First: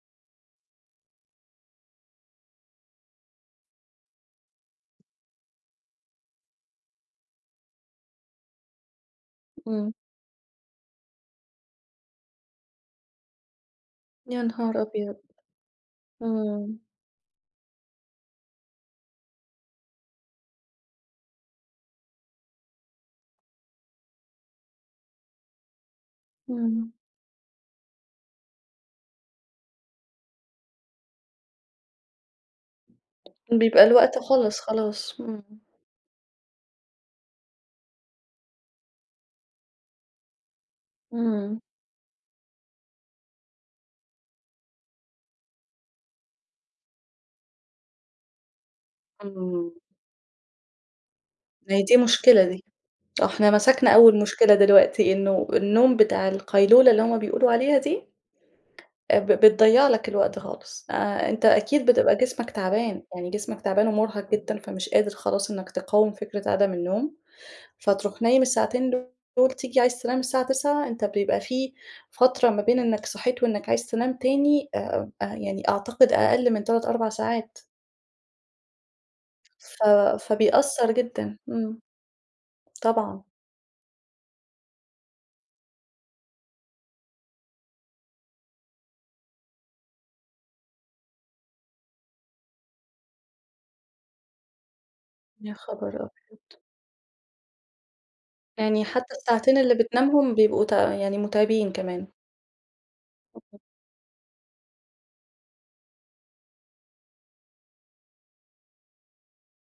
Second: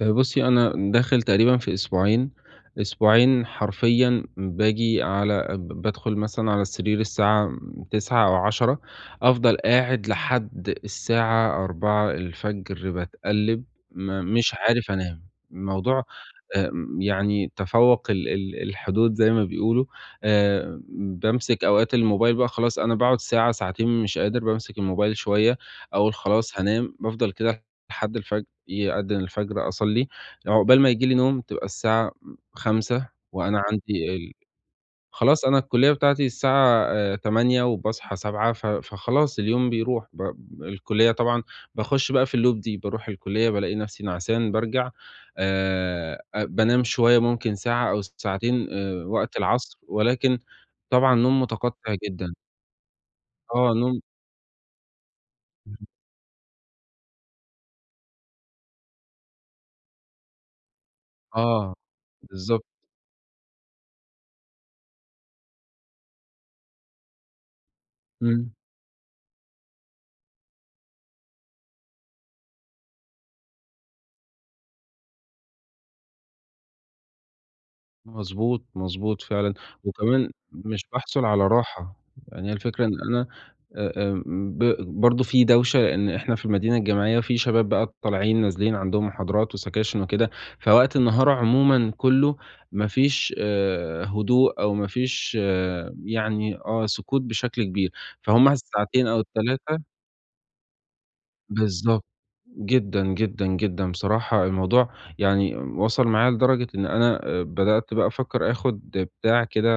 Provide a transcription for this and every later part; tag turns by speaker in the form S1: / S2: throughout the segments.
S1: آآ بُصّي، أنا داخل تقريبًا في أسبوعين، أسبوعين حرفيًا بآجي على ب بادخُل مثلًا على السرير الساعة م 21:00 أو 22:00، أفضل
S2: إمم.
S1: قاعد لحد الساعة 04:00 باتقلِّب م
S2: يا
S1: مش
S2: نهار
S1: عارف
S2: أبيض!
S1: أنام. الموضوع
S2: إمم.
S1: آمم يعني تفوَّق ال ال الحدود زي ما بيقولوا. آآ بامسِك أوقات الموبايل بقى خلاص أنا باقعُد ساعة، ساعتين مش قادر بامسِك الموبايل شوية، أقول خلاص
S2: إمم.
S1: هانام، بافضل كده لحد الفجر، يأدِّن الفجر أصلّي. عقبال ما ييجي لي نوم تبقى الساعة م 05:00 وأنا
S2: بيبقى
S1: عندي
S2: الوقت
S1: ال
S2: خلص خلاص، إمم.
S1: خلاص أنا الكُلّية بتاعتي الساعة آآ 08:00 وباصحى 07:00، ف فخلاص اليوم بيروح ب الكُلّية طبعًا
S2: إمم.
S1: باخُش بقى في الloop دي، باروح الكُلّية بالاقي نَفْسي نعسان بارجع آآ، أ بانام شوية ممكن ساعة أو ساعتين آآ وقت العصر
S2: إمم.
S1: ولكن طبعًا نوم
S2: ما هي
S1: مُتقطِّع
S2: دي
S1: جدًا.
S2: مشكلة دي. آه، إحنا
S1: آه،
S2: مسكنا
S1: نوم
S2: أول مشكلة دلوقتي، إنه
S1: اهم.
S2: النوم بتاع القيلولة اللي هم بيقولوا عليها دي، آآ ب بتضيّع لك الوقت خالص. آآ، أنت
S1: آه،
S2: أكيد بتبقى جسمك
S1: بالضبط.
S2: تَعبان، يعني جسمك تَعبان ومُرهق جدًا، فمش قادر خلاص إنّك تِقاوم فِكرة عدم النوم، فتروح نايم
S1: إمم.
S2: الساعتين دول تيجي عايز تنام الساعة 21:00، أنت بيبقى في فترة ما بين إنّك صحيت وإنّك عايز تنام تاني آآ، يعني أعتقد أقَل من 3، 4 ساعات.
S1: مضبوط، مضبوط فعلًا.
S2: ف
S1: وكمان مش
S2: فبيأثّر
S1: باحصُل
S2: جدًا،
S1: على
S2: إمم.
S1: راحة. يعني هي الفكرة إن
S2: طبعًا.
S1: أنا آآ، آمم، ب برضه في دوشة، لإن إحنا في المدينة الجامعية في شباب بقى طالعين نازلين عندهم محاضرات وسَكاشِن وكده، فوقت النهار عمومًا كُلّه ما فيش آآ، هدوء أو ما فيش
S2: يا خبر أبيض!
S1: يعني آه، سكوت بشكل كبير، فهم
S2: يعني
S1: الساعتين
S2: حتّى
S1: أو
S2: الساعتين اللي
S1: ال3
S2: بتنامهم بيبقوا ت يعني مُتعبين
S1: بالضبط.
S2: كمان.
S1: جدًا، جدًا،
S2: [unintelligible]
S1: جدًا. بصراحة الموضوع يعني وصل معايا لدرجة إن أنا آآ بدأت بقى أفكّر آخُد بتاع كده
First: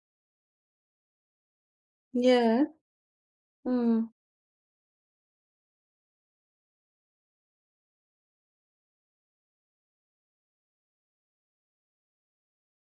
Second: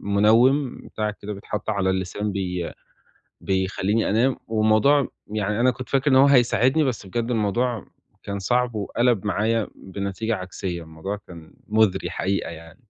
S1: مِنوِّم، بتاع كده بيتحَط على اللسان بي
S2: ياه!
S1: بيخلّيني
S2: إمم.
S1: أنام، والموضوع يعني أنا كنت فاكر إن هو هيساعدني، بس بجد الموضوع كان صعب وقَلَب معايا بنتيجة عكسية، الموضوع كان مُزري حقيقة يعني.